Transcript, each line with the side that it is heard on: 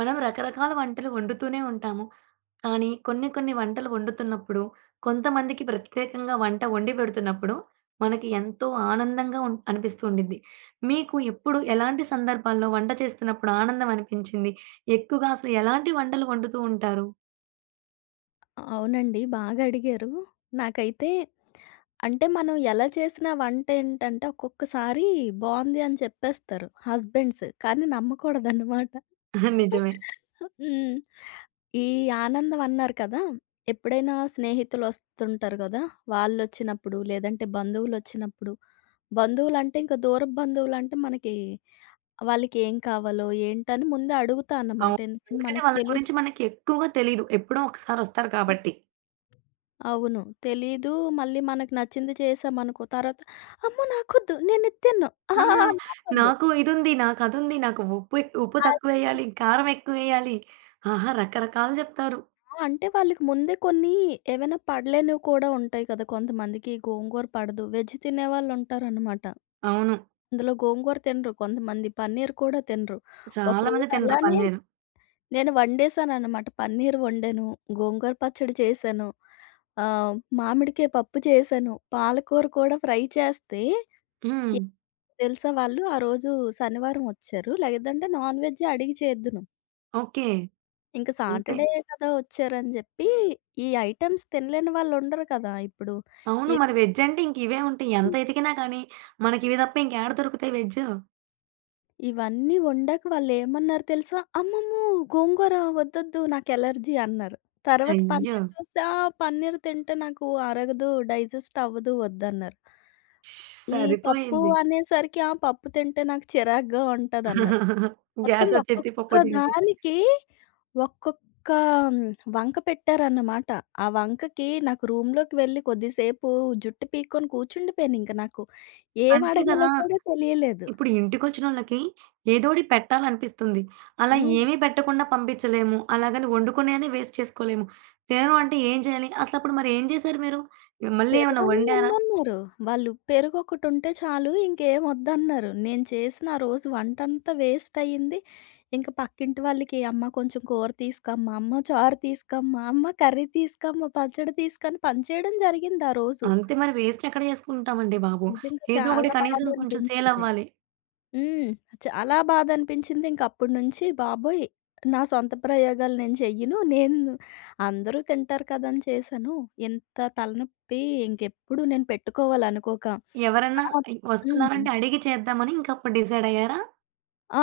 right: మనం రకరకాల వంటలు వండుతూనే ఉంటాము. కానీ కొన్ని కొన్ని వంటలు వండుతున్నప్పుడు, కొంతమందికి ప్రత్యేకంగా వంట వండి పెడుతున్నప్పుడు, మనకి ఎంతో ఆనందంగా అనిపిస్తూ ఉండిద్ది. మీకు ఎప్పుడు ఎలాంటి సందర్భాల్లో వంట చేస్తున్నప్పుడు ఆనందం అనిపించింది? ఎక్కువగా అసలు ఎలాంటి వంటలు వండుతూ ఉంటారు?
left: అవునండి. బాగా అడిగారు. నాకైతే మనం ఎలా చేసిన వంటేంటంటే ఒక్కొక్కసారి బావుంది అని చెప్పేస్తారు హస్బెండ్స్. కానీ నమ్మకూడదనమాట.
right: నిజమే.
left: హ్మ్. ఈ ఆనందం అన్నారు కదా! ఎప్పుడైనా స్నేహితులొస్తుంటారు గదా! వాళ్ళొచ్చినప్పుడు, లేదంటే బంధువులొచ్చినప్పుడు, బంధువులంటే ఇంకా దూరపు బంధువులంటే మనకి వాళ్ళకేం కావాలో, ఏంటని ముందే అడుగుతా అన్నమాట.
right: అవును.
left: ఎందుకంటే
right: ఎందుకంటే
left: మనకు
right: వాళ్ళ
left: తెలీదు.
right: గురించి మనకి ఎక్కువగా తెలీదు. ఎప్పుడో ఒకసారి వస్తారు కాబట్టి.
left: అవును, తెలీదు. మళ్ళీ మనకు నచ్చింది చేశామనుకో తర్వాత, "అమ్మో! నాకొద్దు. నేనిది తిన్ను.
right: ఆ!
left: ఆహా! నాకొద్దు."
right: నాకు ఇదుంది, నాకు అదుంది, నాకు ఉప్పు
left: ఆహ్,
right: తక్కువేయాలి, కారం ఎక్కువేయాలి. ఆహా! రకరకాలు జెప్తారు.
left: అంటే వాళ్ళకి ముందే కొన్ని ఏవైనా పడలేనివి కూడా ఉంటాయి కదా! కొంతమందికి గోంగూర పడదు. వెజ్ తినేవాళ్ళుంటారనమాట.
right: అవును.
left: అందులో గోంగూర తినరు. కొంతమంది పన్నీర్ కూడా తినరు.
right: చాలా మంది
left: ఒకరోజు
right: తినరు
left: అలానే
right: పన్నీరు.
left: నేను వండేశాననమాట. పన్నీర్ వండాను. గోంగూర పచ్చడి చేశాను. ఆహ్, మామిడికాయ పప్పు చేశాను. పాలకూర కూడా ఫ్రై చేస్తే
right: హ్మ్.
left: తెలుసా వాళ్ళు ఆ రోజు శనివారం వచ్చారు. లేదంటే నాన్ వెజ్జే అడిగి చేద్దును.
right: ఓకే.
left: ఇంక
right: అంతే.
left: సాటర్డే కదా వచ్చారని జెప్పి, ఈ ఐటెమ్స్ తినలేని వాళ్ళుండరు కదా! ఇప్పుడు.
right: అవును. మరి వెజ్ అంటే ఇంక ఇవే ఉంటాయి. ఎంత
left: ఎక్కువ
right: ఎతికినా కానీ, మనకివి తప్ప ఇంకేడ దొరుకుతాయి వెజ్?
left: ఇవన్నీ వండాక వాళ్ళేమన్నారు తెలుసా? అమ్మమ్మో! గోంగూర వద్దొద్దు, నాకు ఎలర్జీ అన్నారు. తర్వాత
right: అయ్యో!
left: పన్నీర్ చూస్తే, ఆ! పన్నీర్ తింటే నాకు అరగదు, డైజెస్ట్ అవ్వదు వద్దన్నారు. ఈ పప్పు
right: సరిపోయింది.
left: అనేసరికి, ఆ! పప్పు తింటే నాకు చిరాగ్గా ఉంటదన్నారు. మొత్తం
right: గ్యాసొచ్చేద్ది
left: ఒక్కొక్క
right: పప్పు తింటే.
left: దానికి ఒక్కొక్క హ్మ్, వంక పెట్టారన్నమాట. ఆ వంకకి నాకు రూమ్‌లోకి వెళ్ళి కొద్దిసేపు జుట్టు పీక్కొని కూర్చుండిపోయాను ఇంక నాకు. ఏం
right: అంతే కదా!
left: అడగాలో కూడా తెలియలేదు.
right: ఇప్పుడు ఇంటికొచ్చినోళ్ళకి ఏదోటి పెట్టాలనిపిస్తుంది. అలా
left: హ్మ్.
right: ఏమీ పెట్టకుండా పంపించలేము. అలాగని వండుకునేయని వేస్ట్ చేసుకోలేము. తినను అంటే ఏం చేయాలి? అసలప్పుడు మరేం చేశారు మీరు? మళ్ళీ ఏమైనా
left: పెరుగన్నం
right: వండారా?
left: ఇమ్మన్నారు. వాళ్ళు పెరుగొకటుంటే చాలు ఇంకేం వద్దన్నారు. నేను చేసిన ఆ రోజు వంటంతా వేస్ట్ అయింది. ఇంక పక్కింటి వాళ్ళకి "అమ్మ కొంచెం కూర తీసుకమ్మా, అమ్మ చారు తీసుకమ్మా, అమ్మ కర్రీ తీసుకమ్మా, పచ్చడి తీసుకు" అని పనిచేయడం జరిగింది ఆ రోజు.
right: అంతే మరి వేస్ట్ ఎక్కడ చేసుకుంటామండి బాబు.
left: నిజంగా
right: ఏదో ఒకటి
left: చాలా
right: కనీసం కొంచెం సేల్
left: బాధనిపించింది.
right: అవ్వాలి.
left: హ్మ్. చాలా బాధనిపించింది. ఇంకప్పటి నుంచి బాబోయ్! నా సొంత ప్రయోగాలు నేను చెయ్యను. నేను అందరూ తింటారు కదా అని చేశాను. ఇంత తలనొప్పి ఇంకెప్పుడు నేను పెట్టుకోవాలనుకోక.
right: ఎవరన్నా
left: ఆ! హ్మ్.
right: వస్తున్నారంటే అడిగి చేద్దామని ఇంక అప్పుడు డిసైడ్ అయ్యారా?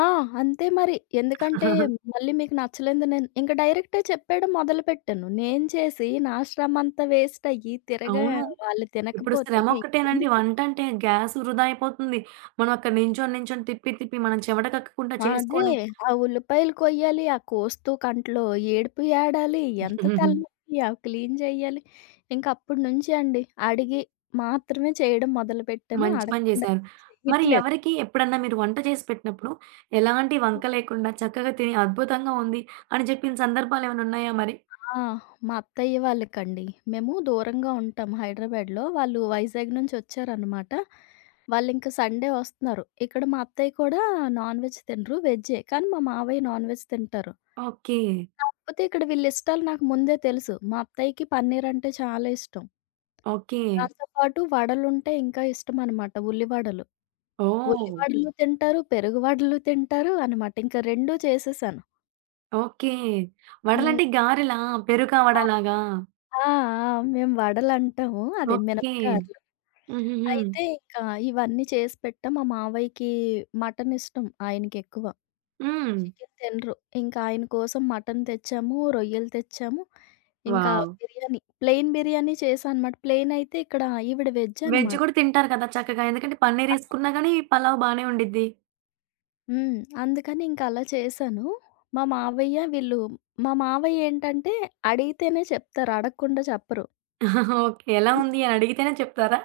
left: ఆ! అంతే మరి. ఎందుకంటే మళ్ళీ మీకు నచ్చలేదు నేను ఇంక డైరెక్టే చెప్పేయడం మొదలుపెట్టాను. నేను చేసి నా శ్రమంతా వేస్ట్ అయ్యి తిరగా
right: అవును.
left: వాళ్ళు
right: ఇప్పుడు
left: తినకపోతే
right: శ్రమ ఒక్కటేనండి.
left: ఇంకెందుకు?
right: వంట అంటే గ్యాస్ వృధా అయిపోతుంది. మనం అక్కడ నించొని, నించొని తిప్పి, తిప్పి మనం చెమటకక్కకుండా
left: అదే.
right: చేసుకొని
left: ఆ ఉల్లిపాయలు కొయ్యాలి, ఆ కోస్తూ కంట్లో ఏడుపు ఏడాలి, ఎంత తలనొప్పి అవి క్లీన్ జెయ్యాలి. ఇంక అప్పటి నుంచి అండి అడిగి మాత్రమే చేయడం మొదలుపెట్టాను.
right: మంచి పని
left: అడగకుండా
right: చేశారు. మరి
left: చెయ్యట్లేదు.
right: ఎవరికి ఎప్పుడన్నా మీరు వంట చేసి పెట్టినప్పుడు ఎలాంటి వంక లేకుండా చక్కగా తిని అద్భుతంగా ఉంది అని చెప్పిన సందర్భాలేమైనా ఉన్నాయా మరి?
left: ఆ! మా అత్తయ్య వాళ్ళకండి. మేము దూరంగా ఉంటాం హైదరాబాద్‌లో. వాళ్ళు వైజాగ్ నుంచి వచ్చారనమాట. వాళ్ళింక సండే వస్తున్నారు. ఇక్కడ మా అత్తయ్య కూడా నాన్ వెజ్ తినరు. వెజ్జే. కానీ మా మావయ్య నాన్ వెజ్ తింటారు.
right: ఓకే.
left: కాకపోతే ఇక్కడ వీళ్ళ ఇష్టాలు నాకు ముందే తెలుసు. మా అత్తయ్యకి పన్నీరంటే చాలా ఇష్టం.
right: ఓకే.
left: దాంతో పాటు వడలుంటే ఇంకా ఇష్టమనమాట, ఉల్లివడలు. హ్మ్.
right: ఓహ్!
left: ఉల్లివడలు తింటారు, పెరుగు వడలు తింటారు అనమాట. ఇంకా 2 చేసేసాను.
right: ఓకే.
left: హ్మ్.
right: వడలంటే గారెలా? పెరుగా,
left: ఆ!
right: వడలాగా?
left: ఆ! మేము వడలంటాము. అదే
right: ఓకే.
left: మినపగారెలు.
right: హుహుహు.
left: అయితే ఇంకా ఇవన్నీ చేసి పెట్టా. మా మావయ్యకి మటనిష్టం ఆయనకెక్కువ.
right: హ్మ్.
left: చికెన్ తినరు. ఇంకా ఆయన కోసం మటన్ తెచ్చాము, రొయ్యలు తెచ్చాము. ఇంకా
right: వావ్!
left: బిర్యానీ, ప్లెయిన్ బిర్యానీ చేశా అనమాట. ప్లెయిన్ అయితే ఇక్కడ ఈవిడ వెజ్
right: వెజ్
left: అనమాట.
right: కూడా తింటారు కదా చక్కగా. ఎందుకంటే పన్నీరేసుకున్నా గానీ పలావ్ బానే ఉండిద్ది.
left: హ్మ్. అందుకని ఇంక అలా చేశాను. మా మావయ్య వీళ్ళు మా మావయ్య ఏంటంటే అడిగితేనే చెప్తారు. అడగకుండా చెప్పరు.
right: ఓకే. ఎలా ఉంది అని అడిగితేనే చెప్తారా?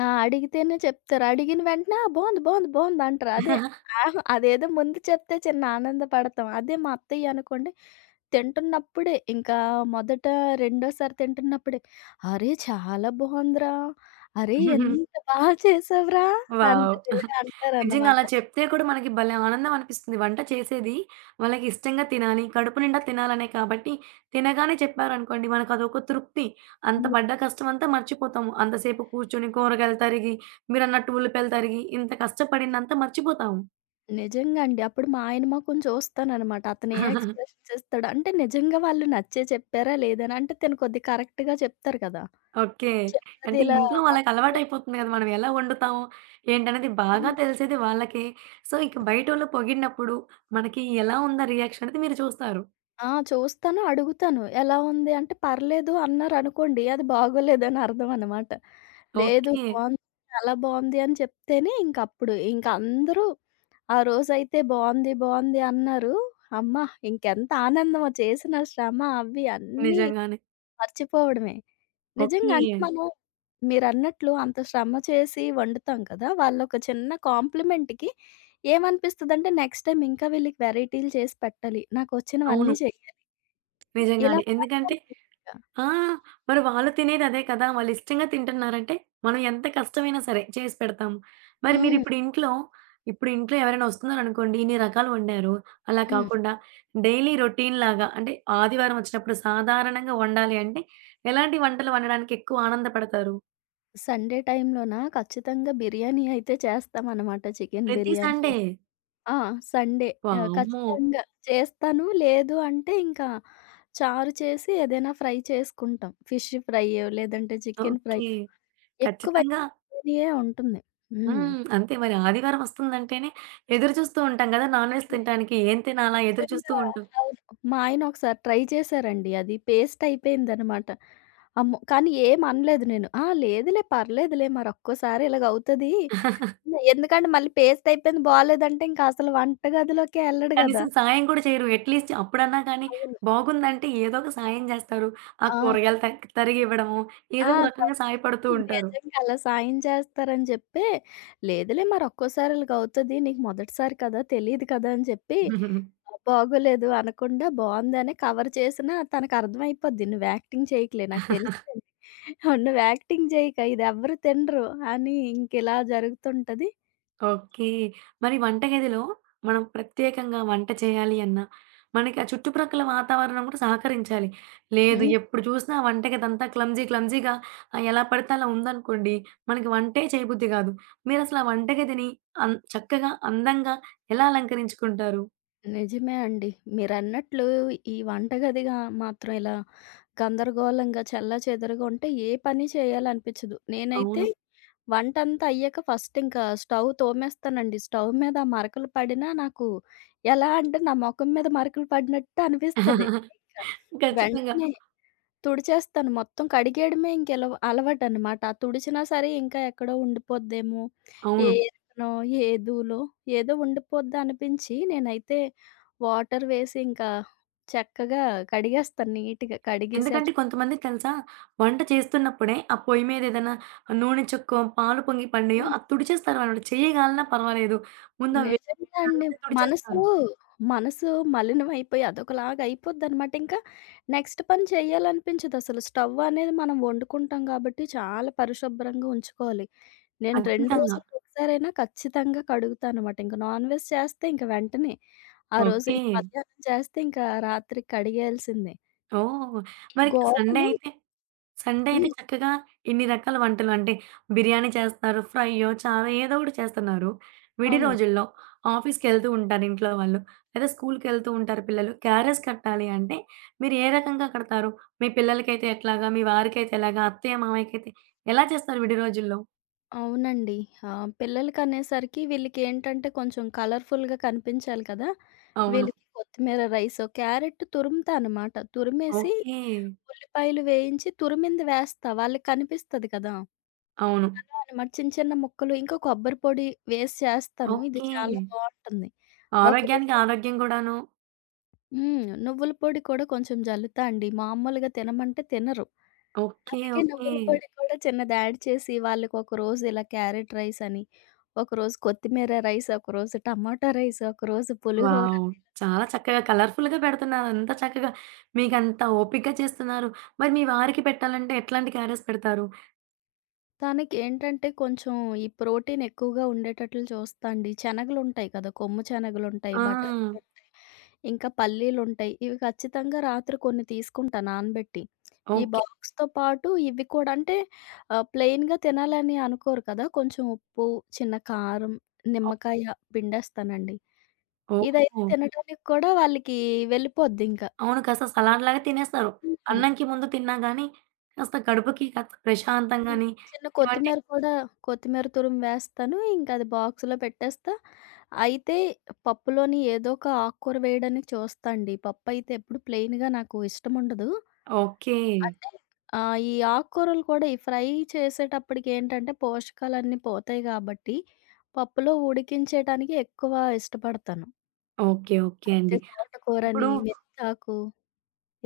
left: ఆ! అడిగితేనే చెప్తారు. అడిగిన వెంటనే ఆ! బావుంది, బావుంది, బావుంది అంటారు. అదే ఆహా! అదేదో ముందు చెప్తే చిన్న ఆనందపడతాం. అదే మా అత్తయ్య అనుకోండి, తింటున్నప్పుడే ఇంకా మొదట రెండోసారి తింటున్నప్పుడే, "అరే! చాలా బావుందిరా! అరే! ఎంత బాగా చేసావురా!"
right: వావ్!
left: అంటారు. ఇలా
right: నిజంగా
left: అంటారనమాట.
right: అలా చెప్తే కూడా మనకి భలే ఆనందం అనిపిస్తుంది. వంట చేసేది వాళ్ళకి ఇష్టంగా తినాలి. కడుపు నిండా తినాలనే కాబట్టి తినగానే చెప్పారనుకోండి మనకు అదొక తృప్తి. అంత
left: హ్మ్.
right: పడ్డ కష్టమంతా మర్చిపోతాము. అంతసేపు కూర్చొని కూరగాయలు తరిగి, మీరన్నట్టు ఉల్లిపాయలు తరిగి ఇంత కష్టపడిందంతా మర్చిపోతాము.
left: నిజంగా అండి. అప్పుడు మా ఆయన మొఖం చూస్తాననమాట. అతను ఏ ఎక్స్‌ప్రెషన్స్ ఇస్తాడు. అంటే నిజంగా వాళ్ళు నచ్చే చెప్పారా? లేదా? అని. అంటే తిను కొద్దిగా కరెక్ట్‌గా చెప్తారు కదా!
right: ఓకే.
left: చిన్నది
right: అంటే
left: ఇలా
right: ఇంట్లో
left: మొఖం
right: వాళ్ళకి
left: చూసి
right: అలవాటైపోతుంది కదా! మనం ఎలా వండుతాము, ఏంటనేది బాగా తెలిసేది వాళ్ళకే. సో, ఇక బయటోళ్ళు పొగిడినప్పుడు మనకి ఎలా ఉందా రియాక్షన్ అనేది మీరు చూస్తారు.
left: ఆ! చూస్తాను, అడుగుతాను. ఎలా ఉంది అంటే, పర్లేదు అన్నారనుకోండి, అది బాగోలేదని అర్థం అనమాట. లేదు
right: ఓకే.
left: బావుంది, చాలా బావుంది అని చెప్తేనే ఇంకప్పుడు, ఇంకందరూ ఆ రోజైతే బావుంది, బావుంది అన్నారు. అమ్మా! ఇంకెంత ఆనందమో చేసిన శ్రమ అవి అన్నీ
right: నిజంగానే.
left: మర్చిపోవడమే. నిజంగా
right: ఓకే.
left: అంటే మనం మీరన్నట్లు అంత శ్రమ చేసి వండుతాం కదా! వాళ్ళొక చిన్న కాంప్లిమెంట్‌కి ఏమనిపిస్తదంటే నెక్స్ట్ టైమ్ ఇంకా వీళ్ళకి వెరైటీలు చేసి పెట్టాలి,
right: అవును.
left: నాకొచ్చినవన్నీ చెయ్యాలి. ఇలా
right: నిజంగానే. ఎందుకంటే
left: మారిపోతుందింకా.
right: ఆ! మరి వాళ్ళు తినేది అదే కదా! వాళ్ళు ఇష్టంగా తింటున్నారంటే, మనం ఎంత కష్టమైనా సరే చేసి పెడతాము. మరి
left: హ్మ్.
right: మీరిప్పుడు ఇంట్లో ఇప్పుడు ఇంట్లో ఎవరైనా వస్తున్నారనుకోండి, ఇన్ని రకాలు వండారు. అలా
left: హ్మ్.
right: కాకుండా డైలీ రొటీన్‌లాగా అంటే ఆదివారం వచ్చినప్పుడు సాధారణంగా వండాలి అంటే, ఎలాంటి వంటలు వండడానికి ఎక్కువ ఆనందపడతారు?
left: సండే టైమ్‌లోనా ఖచ్చితంగా బిర్యానీ అయితే చేస్తామనమాట. చికెన్
right: ప్రతి
left: బిర్యానీయో
right: సండే.
left: ఆ! సండే ఆహ్,
right: వామ్మో!
left: ఖచ్చితంగా చేస్తాను. లేదు అంటే ఇంకా చారు చేసి ఏదైనా ఫ్రై చేసుకుంటాం. ఫిష్ ఫ్రైయో లేదంటే చికెన్
right: ఓకే.
left: ఫ్రైయో ఎక్కువ
right: ఖచ్చితంగా
left: బిర్యానీయే ఉంటుంది. హ్మ్.
right: హ్మ్. అంతే మరి ఆదివారం వస్తుందంటేనే ఎదురు చూస్తూ ఉంటాం కదా! నాన్ వెజ్ తినటానికి. ఏం తినాలా ఎదురు చూస్తూ
left: నిజంగా.
right: ఉంటాం.
left: అవును. మా ఆయన ఒకసారి ట్రై చేశారండి అది. పేస్ట్ అయిపోయిందనమాట. అమ్మో! కానీ ఏమనలేదు నేను. ఆ! లేదులే పర్లేదులే మరొక్కోసారి ఇలాగవుతది. ఎందుకంటే మళ్ళీ పేస్ట్ అయిపోయింది బాలేదంటే ఇంక అసలు వంటగదిలోకే ఎళ్ళడు గదా!
right: కనీసం సాయం కూడా చేయరు. అట్‌లీస్ట్ అప్పుడన్నా కానీ
left: అవును.
right: బాగుందంటే ఏదో ఒక సాయం జేస్తారు. ఆ
left: ఆ!
right: కూరగాయలు తరిగివ్వడము, ఏదో
left: ఆ!
right: ఒక రకంగా సాయపడుతూ ఉంటారు.
left: నిజంగా అలా సాయం చేస్తారని చెప్పి, లేదులే మరొక్కోసారి ఇలాగవుతది. నీకు మొదటిసారి కదా! తెలీదు కదా అని చెప్పి బాగోలేదు అనకుండా బావుందనే కవర్ చేసినా తనకర్థమైపోద్ది. నువ్వు యాక్టింగ్ చేయకులే, నాకు తెలిసిపోయింది. నువ్వు యాక్టింగ్ చేయక ఇదెవ్వరు తినరు అని ఇంకిలా జరుగుతుంటది.
right: ఓకే. మరి వంటగదిలో మనం ప్రత్యేకంగా వంట చేయాలి అన్నా, మనకి ఆ చుట్టుప్రక్కల వాతావరణం కూడా సహకరించాలి. లేదు
left: హ్మ్.
right: ఎప్పుడు చూసినా ఆ వంటగదంతా క్లమ్జీ క్లమ్జీగా ఆహ్, ఎలా పడితే అలా ఉందనుకోండి, మనకి వంటే చేయబుద్ధి గాదు. మీరసలు ఆ వంటగదిని చక్కగా, అందంగా ఎలా అలంకరించుకుంటారు?
left: నిజమే అండి. మీరన్నట్లు వంటగదిగా మాత్రం ఇలా గందరగోళంగా, చెల్లాచెదరుగా ఉంటే ఏ పని చేయాలనిపిచ్చదు. నేనైతే
right: అవును.
left: వంటంతా అయ్యాక ఫస్ట్ ఇంకా స్టవ్ తోమేస్తానండి. స్టవ్ మీద ఆ మరకలు పడినా నాకు ఎలా అంటే నా మొఖం మీద మరకలు పడినట్టు అనిపిస్తది.
right: ఖచ్చితంగా.
left: వెంటనే తుడిచేస్తాను. మొత్తం కడిగేయడమే ఇంకెలవ అలవాటనమాట. ఆ తుడిచినా సరే ఇంకా ఎక్కడో ఉండిపోద్దేమో, ఏ
right: అవును.
left: ఎత్తునో, ఏ ధూళో ఏదో ఉండిపోద్ది అనిపించి నేనైతే వాటర్ వేసి ఇంకా చక్కగా కడిగేస్తాను నీట్‌గా. కడిగేసి ఆ
right: ఎందుకంటే
left: చు
right: కొంతమందికి తెలుసా? వంట చేస్తున్నప్పుడే ఆ పొయ్యి మీద ఏదైనా నూనె చుక్కో, పాలు పొంగి పడినాయో
left: హ్మ్.
right: అది తుడిచేస్తారనమాట. చెయ్యగాలినా పర్వాలేదు. ముందు అవి
left: నిజంగా
right: దాని
left: అండి.
right: మీద
left: మనసు,
right: తుడిచేస్తారు.
left: మనసు మలినమైపోయి అదొకలాగా అయిపోద్దనమాట. ఇంకా నెక్స్ట్ పని చేయాలనిపించదసలు. స్టవ్ అనేది మనం వండుకుంటాం కాబట్టి చాలా పరిశుభ్రంగా ఉంచుకోవాలి. నేను 2
right: ఖచ్చితంగా.
left: రోజులకొకసారైనా ఖచ్చితంగా కడుగుతానమాట. ఇంక నాన్ వెజ్ చేస్తే ఇంక వెంటనే, ఆ రోజు
right: ఓకే.
left: ఇంక మధ్యాహ్నం చేస్తే ఇంకా రాత్రికి కడిగేయాల్సిందే.
right: ఓహ్!
left: ఈ
right: మరి సండే
left: గోడలు
right: అయితే సండే
left: హ్మ్.
right: అయితే చక్కగా ఇన్ని రకాల వంటలు అంటే బిర్యానీ చేస్తున్నారు, ఫ్రైయో, చారో ఏదో ఒకటి చేస్తున్నారు. విడి
left: అవును.
right: రోజుల్లో ఆఫీస్‌కెళ్తూ ఉంటారు ఇంట్లో వాళ్ళు. లేదా స్కూల్‌కెళ్తూ ఉంటారు పిల్లలు. క్యారేజ్ కట్టాలి అంటే మీరు ఏ రకంగా కడతారు? మీ పిల్లలకైతే ఎట్లాగా? మీ వారికైతే ఎలాగా? అత్తయ్య, మామయ్యకైతే ఎలా చేస్తారు విడి రోజుల్లో?
left: అవునండి. ఆ! పిల్లలకనేసరికి వీళ్ళకేంటంటే కొంచెం కలర్‌ఫుల్‌గా కనిపించాలి కదా!
right: అవును.
left: వీళ్ళకి కొత్తిమీర రైసో, క్యారెట్ తురుముతానమాట. తురిమేసి,
right: ఓకే.
left: ఉల్లిపాయలు వేయించి తురిమింది వేస్తా. వాళ్ళకి కనిపిస్తది కదా!
right: అవును.
left: అలా అనమాట. చిన్న చిన్న ముక్కలు ఇంకా కొబ్బరి పొడి వేసి చేస్తాను. ఇది
right: ఓకే.
left: చాలా బావుంటుంది. ఒకరోజు
right: ఆరోగ్యానికి ఆరోగ్యం గూడాను.
left: హ్మ్. నువ్వుల పొడి కూడా కొంచెం జల్లుతా అండి. మామూలుగా తినమంటే తినరు.
right: ఓకే.
left: అందుకే
right: ఓకే.
left: నువ్వుల పొడి కూడా చిన్నది యాడ్ చేసి వాళ్ళకి ఒకరోజు ఇలా క్యారెట్ రైస్ అని, ఒకరోజు కొత్తిమీర రైస్, ఒకరోజు టమాటా రైస్, ఒకరోజు పులిహోర.
right: వావ్! చాలా చక్కగా కలర్‌ఫుల్‌గా పెడుతున్నారు. అంత చక్కగా మీకంత ఓపికగా చేస్తున్నారు. మరి మీ వారికి పెట్టాలంటే ఎట్లాంటి క్యారేజ్ పెడతారు?
left: తనకేంటంటే కొంచెం ఈ ప్రోటీన్ ఎక్కువగా ఉండేటట్లు చూస్తా అండి. శనగలుంటాయి కదా! కొమ్ము శనగలుంటాయి,
right: ఆ!
left: బఠానీలు ఇంకా పల్లీలుంటాయి. ఇవి ఖచ్చితంగా రాత్రి కొన్ని తీసుకుంటా నానబెట్టి. ఈ
right: ఓకే.
left: బాక్స్‌తో పాటు ఇవి కూడా అంటే ప్లెయిన్‌గా తినాలని అనుకోరు కదా! కొంచెం ఉప్పు, చిన్న కారం,
right: ఓ
left: నిమ్మకాయ పిండేస్తానండి. ఇదైతే
right: ఓహ్!
left: తినడానికి కూడా వాళ్ళకి వెళ్ళిపోద్దింక.
right: అవును. కాస్త సలాడ్‌లాగా తినేస్తారు.
left: హ్మ్. హ్మ్.
right: అన్నంకి ముందు తిన్నా గాని కాస్త కడుపుకి కాస్త ప్రశాంతంగాని
left: చిన్న
right: ఏమంటే
left: కొత్తిమీర కూడా కొత్తిమీర తురుము వేస్తాను. ఇంక అది బాక్స్‌లో పెట్టేస్తా. అయితే పప్పులోని ఏదో ఒక ఆకుకూర వేయడానికి చూస్తా అండి. పప్పయితే ఎప్పుడు ప్లెయిన్‌గా నాకు ఇష్టముండదు.
right: ఓకే.
left: అంటే ఈ ఆకుకూరలు కూడా ఈ ఫ్రై చేసేటప్పటికేంటంటే పోషకాలన్నీ పోతాయి గాబట్టి, పప్పులో ఉడికించేయటానికి ఎక్కువ ఇష్టపడతాను.
right: ఓకే. ఓకే
left: అయితే
right: అండి. ఇప్పుడు
left: తోటకూరని, మెంతాకు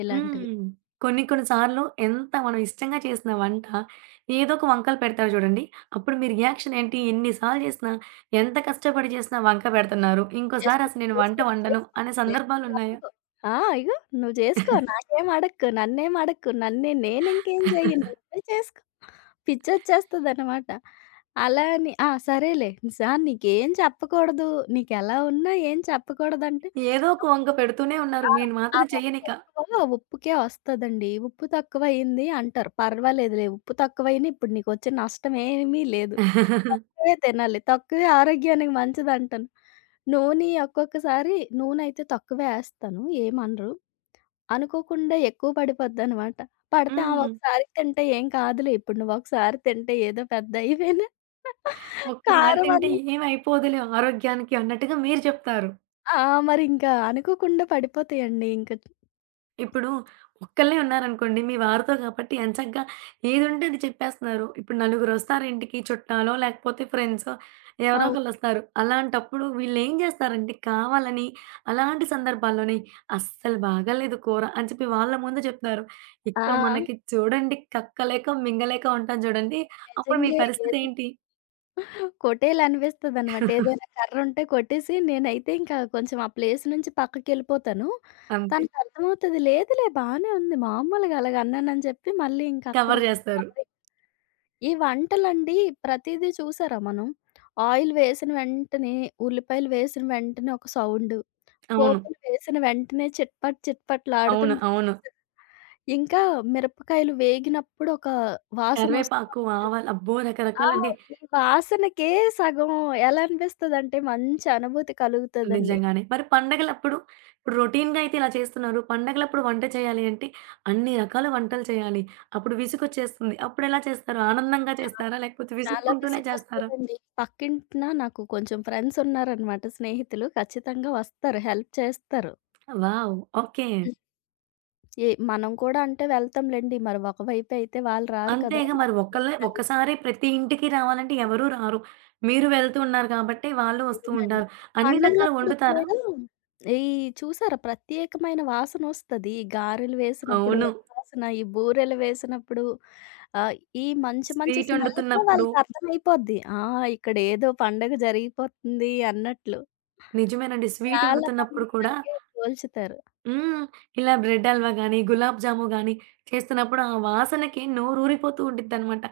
left: ఇలాంటివి.
right: హ్మ్. కొన్ని కొన్ని సార్లు ఎంత మనం ఇష్టంగా చేసిన వంట ఏదో ఒక వంకలు పెడతారు చూడండి. అప్పుడు మీ రియాక్షన్ ఏంటి? ఎన్ని సార్లు చేసినా, ఎంత కష్టపడి చేసినా వంక పెడుతున్నారు. ఇంకోసారి
left: చేసుకో.
right: అసలు
left: నువ్వు
right: నేను వంట
left: చేసుకో. నువ్వు
right: వండను
left: చేసుకో.
right: అనే
left: నాకింకా
right: సందర్భాలున్నాయా?
left: చెప్పకు. ఆ! ఇగో నువ్వు జేసుకో. నాకేం అడక్కు. నన్నేం అడక్కు. నన్నే నేనింకేం జెయ్యను. నువ్వే చేసుకో. పిచ్చొచ్చేస్తదనమాట. అలా అని ఆ! సరేలే. సా నీకేం చెప్పకూడదు. నీకెలా ఉన్నా ఏం చెప్పకూడదంటే
right: ఏదో ఒక వంక పెడుతూనే ఉన్నారు.
left: ఆ!
right: నేను
left: ఆ
right: మాత్రం చెయ్యనిక.
left: వంటెక్కువ ఉప్పుకే వస్తదండి. ఉప్పు తక్కువయింది అంటారు. పర్వాలేదులే ఉప్పు తక్కువైనా ఇప్పుడు నీకొచ్చే నష్టమేమీ లేదు. తక్కువే తినాలి. తక్కువే ఆరోగ్యానికి మంచిదంటాను. నూనె ఒక్కొక్కసారి నూనెయితే తక్కువే ఏస్తాను ఏమనరు. అనుకోకుండా ఎక్కువ పడిపోద్దనమాట. పడితే ఆ
right: హ్మ్.
left: ఒకసారి తింటే ఏం కాదులే ఇప్పుడు నువ్వొకసారి తింటే ఏదో పెద్ద అయిపోయినా
right: ఒక్కసారి
left: కారం
right: తింటే
left: అనేసి
right: ఏమి అయిపోదులే ఆరోగ్యానికి అన్నట్టుగా మీరు చెప్తారు.
left: ఆ! మరింకా అనుకోకుండా పడిపోతాయండి ఇంక.
right: ఇప్పుడు ఒక్కళ్ళే ఉన్నారనుకోండి మీ వారితో కాబట్టి ఎంచక్కా ఏదుంటే అది చెప్పేస్తున్నారు. ఇప్పుడు నలుగురొస్తారింటికి చుట్టాలో, లేకపోతే ఫ్రెండ్సో ఎవరో
left: అవును.
right: ఒకళ్ళొస్తారు. అలాంటప్పుడు వీళ్ళేం చేస్తారంటే కావాలని అలాంటి సందర్భాల్లోనే "అస్సలు బాగాలేదు కూర" అని చెప్పి వాళ్ళ ముందు చెప్తారు.
left: ఆ!
right: ఇక్కడ మనకి చూడండి కక్కలేక, మింగలేక ఉంటాం చూడండి. అప్పుడు మీ
left: నిజంగే ఏది
right: పరిస్థితేంటి?
left: కొట్టేయాలనిపిస్తదనమాట. ఏదైనా కర్రుంటే కొట్టేసి నేనైతే ఇంకా కొంచెం ఆ ప్లేస్ నుంచి పక్కకెళ్ళిపోతాను.
right: అంతే.
left: తనకర్థమవుతది. లేదులే బానే ఉంది. మామూలుగా అలాగ అన్నానని చెప్పి మళ్ళీ ఇంక
right: కవర్
left: అక్కడొక
right: చేస్తారు.
left: కవరి ఈ వంటలండి ప్రతీదీ చూసారా మనం? ఆయిల్ వేసిన వెంటనే, ఉల్లిపాయలు వేసిన వెంటనే ఒక సౌండు,
right: అవును.
left: పోపులు వేసిన వెంటనే చిట్పట్
right: అవును.
left: చిట్పట్లాడుతుంటది
right: అవును.
left: చూసారా? ఇంకా మిరపకాయలు వేగినప్పుడు ఒక వాసనొస్తా
right: కరివేపాకు,
left: ఉంటది.
right: ఆవాలు అబ్బో!
left: ఆ!
right: రకరకాలండి.
left: ఈ వాసనకే సగం ఎలా అనిపిస్తదంటే మంచి అనుభూతి కలుగుతదండి.
right: నిజంగానే. మరి పండగలప్పుడు ఇప్పుడు రొటీన్‌గా అయితే ఇలా చేస్తున్నారు. పండగలప్పుడు వంట చేయాలి అంటే అన్ని రకాల వంటలు చేయాలి. అప్పుడు విసుగొచ్చేస్తుంది. అప్పుడెలా చేస్తారు? ఆనందంగా
left: చాలా,
right: చేస్తారా? లేకపోతే
left: చాలా
right: విసుక్కుంటూనే చేస్తారా?
left: విసుగొస్తదండి. పక్కింటిన నాకు కొంచెం ఫ్రెండ్స్ ఉన్నారనమాట, స్నేహితులు. ఖచ్చితంగా వస్తారు, హెల్ప్ చేస్తారు.
right: వావ్! ఓకే.
left: హ్మ్. ఏ మనం కూడా అంటే వెళ్తాంలెండి. మరి ఒకవైపు అయితే వాళ్ళు రారు కదా!
right: అంతేగా మరి
left: మనం కూడా
right: ఒక్కళ్ళే
left: వెళ్ళాలి.
right: ఒక్కసారే ప్రతి ఇంటికి రావాలంటే ఎవరు రారు. మీరు వెళ్తూ ఉన్నారు కాబట్టి వాళ్ళు వస్తూ
left: నిజమే అండి.
right: ఉంటారు. అన్ని రకాలు
left: పండగలప్పుడు
right: వండుతారా?
left: కూడా ఈ చూసారా ప్రత్యేకమైన వాసనొస్తది. ఈ గారెలు వేసినప్పుడు
right: అవును.
left: ఒక వాసన, ఈ బూరెలు వేసినప్పుడు ఆహ్, ఈ మంచి మంచి
right: స్వీట్
left: స్మెల్‌కే
right: వండుతున్నప్పుడు
left: వాళ్ళకర్థమైపోద్ది. ఆ! ఇక్కడేదో పండగ జరిగిపోతుంది అన్నట్లు.
right: నిజమేనండి. స్వీట్
left: చాలా
right: వండుతున్నప్పుడు
left: మంది
right: కూడా
left: అలాగే పోల్చుతారు.
right: హ్మ్. ఇలా బ్రెడ్ హల్వా గాని, గులాబ్ జాము గాని చేస్తున్నప్పుడు ఆ వాసనకి నోరూరిపోతూ ఉండిద్దనమాట.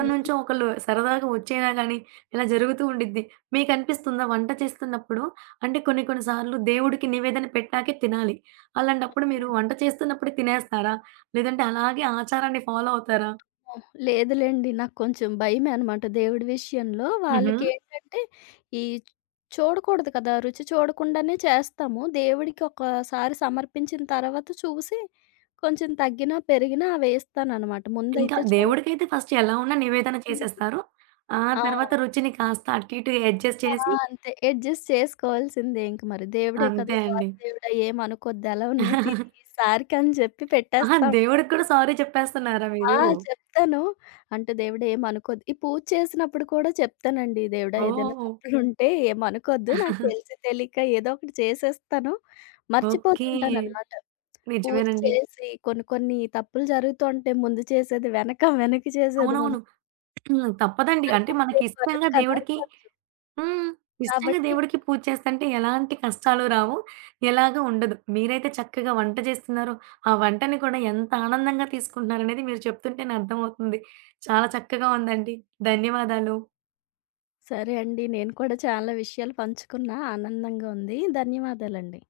left: హ్మ్.
right: ఒకళ్ళు సరదాగా వచ్చైనా గాని ఇలా జరుగుతూ ఉండిద్ది. మీకనిపిస్తుందా వంట చేస్తున్నప్పుడు అంటే కొన్ని కొన్ని సార్లు దేవుడికి నివేదన పెట్టాకే తినాలి. అలాంటప్పుడు మీరు వంట చేస్తున్నప్పుడే తినేస్తారా? లేదంటే అలాగే ఆచారాన్ని ఫాలో అవుతారా?
left: లేదులెండి. నాకు కొంచెం భయమే అనమాట దేవుడి విషయంలో.
right: హుహు.
left: వాళ్ళకేంటంటే ఈ చూడకూడదు కదా! రుచి చూడకుండానే చేస్తాము. దేవుడికి ఒకసారి సమర్పించిన తర్వాత చూసి కొంచెం తగ్గినా, పెరిగినా వేస్తాననమాట.
right: ఇంకా
left: ముందైతే చూడను.
right: దేవుడికైతే ఫస్ట్ ఎలా ఉన్నా నివేదన చేసేస్తారు. ఆ
left: ఆ!
right: తర్వాత రుచిని కాస్త అటు ఇటు అడ్జస్ట్
left: ఆ!
right: చేసి
left: అంతే. అడ్జస్ట్ చేసుకోవాల్సిందే ఇంక మరి. దేవుడే కదా!
right: అంతే అండి.
left: సారీ దేవుడా, ఏమనుకోద్ది ఎలా ఉన్నా తిని ఈసారికి అని చెప్పి
right: ఆహా!
left: పెట్టేస్తాం.
right: దేవుడికి కూడా సారీ చెప్పేస్తున్నారా
left: ఆ!
right: మీరు?
left: చెప్తాను. అంటే దేవుడు ఏమనుకోద్దు. ఈ పూజ చేసినప్పుడు కూడా చెప్తానండి. దేవుడా ఏదైనా
right: ఓహ్!
left: తప్పులుంటే ఏమనుకోద్దు. నాకు తెలిసి తెలియక ఏదో ఒకటి చేసేస్తాను.
right: ఓకే.
left: మర్చిపోతుంటాననమాట. పూజ
right: నిజమేనండి.
left: చేసి కొన్ని కొన్ని తప్పులు జరుగుతూ ఉంటాయి. ముందు చేసేది వెనక, వెనక చేసేది ముందు.
right: అవునవును. తప్పదండి. అంటే
left: అలవాటు
right: మనకి
left: లేని పనులు
right: ఇష్టంగా
left: కదా!
right: దేవుడికి
left: కొంచెం.
right: హ్మ్. ఇష్టంగా
left: కాబట్టి
right: దేవుడికి పూజ చేస్తంటే ఎలాంటి కష్టాలు రావు. ఎలాగా ఉండదు. మీరైతే చక్కగా వంట చేస్తున్నారు. ఆ వంటని కూడా ఎంత ఆనందంగా తీసుకుంటున్నారనేది మీరు చెప్తుంటేనే అర్థమవుతుంది. చాలా చక్కగా ఉందండి. ధన్యవాదాలు.
left: సరే అండి. నేను కూడా చాలా విషయాలు పంచుకున్నా. ఆనందంగా ఉంది. ధన్యవాదాలండి.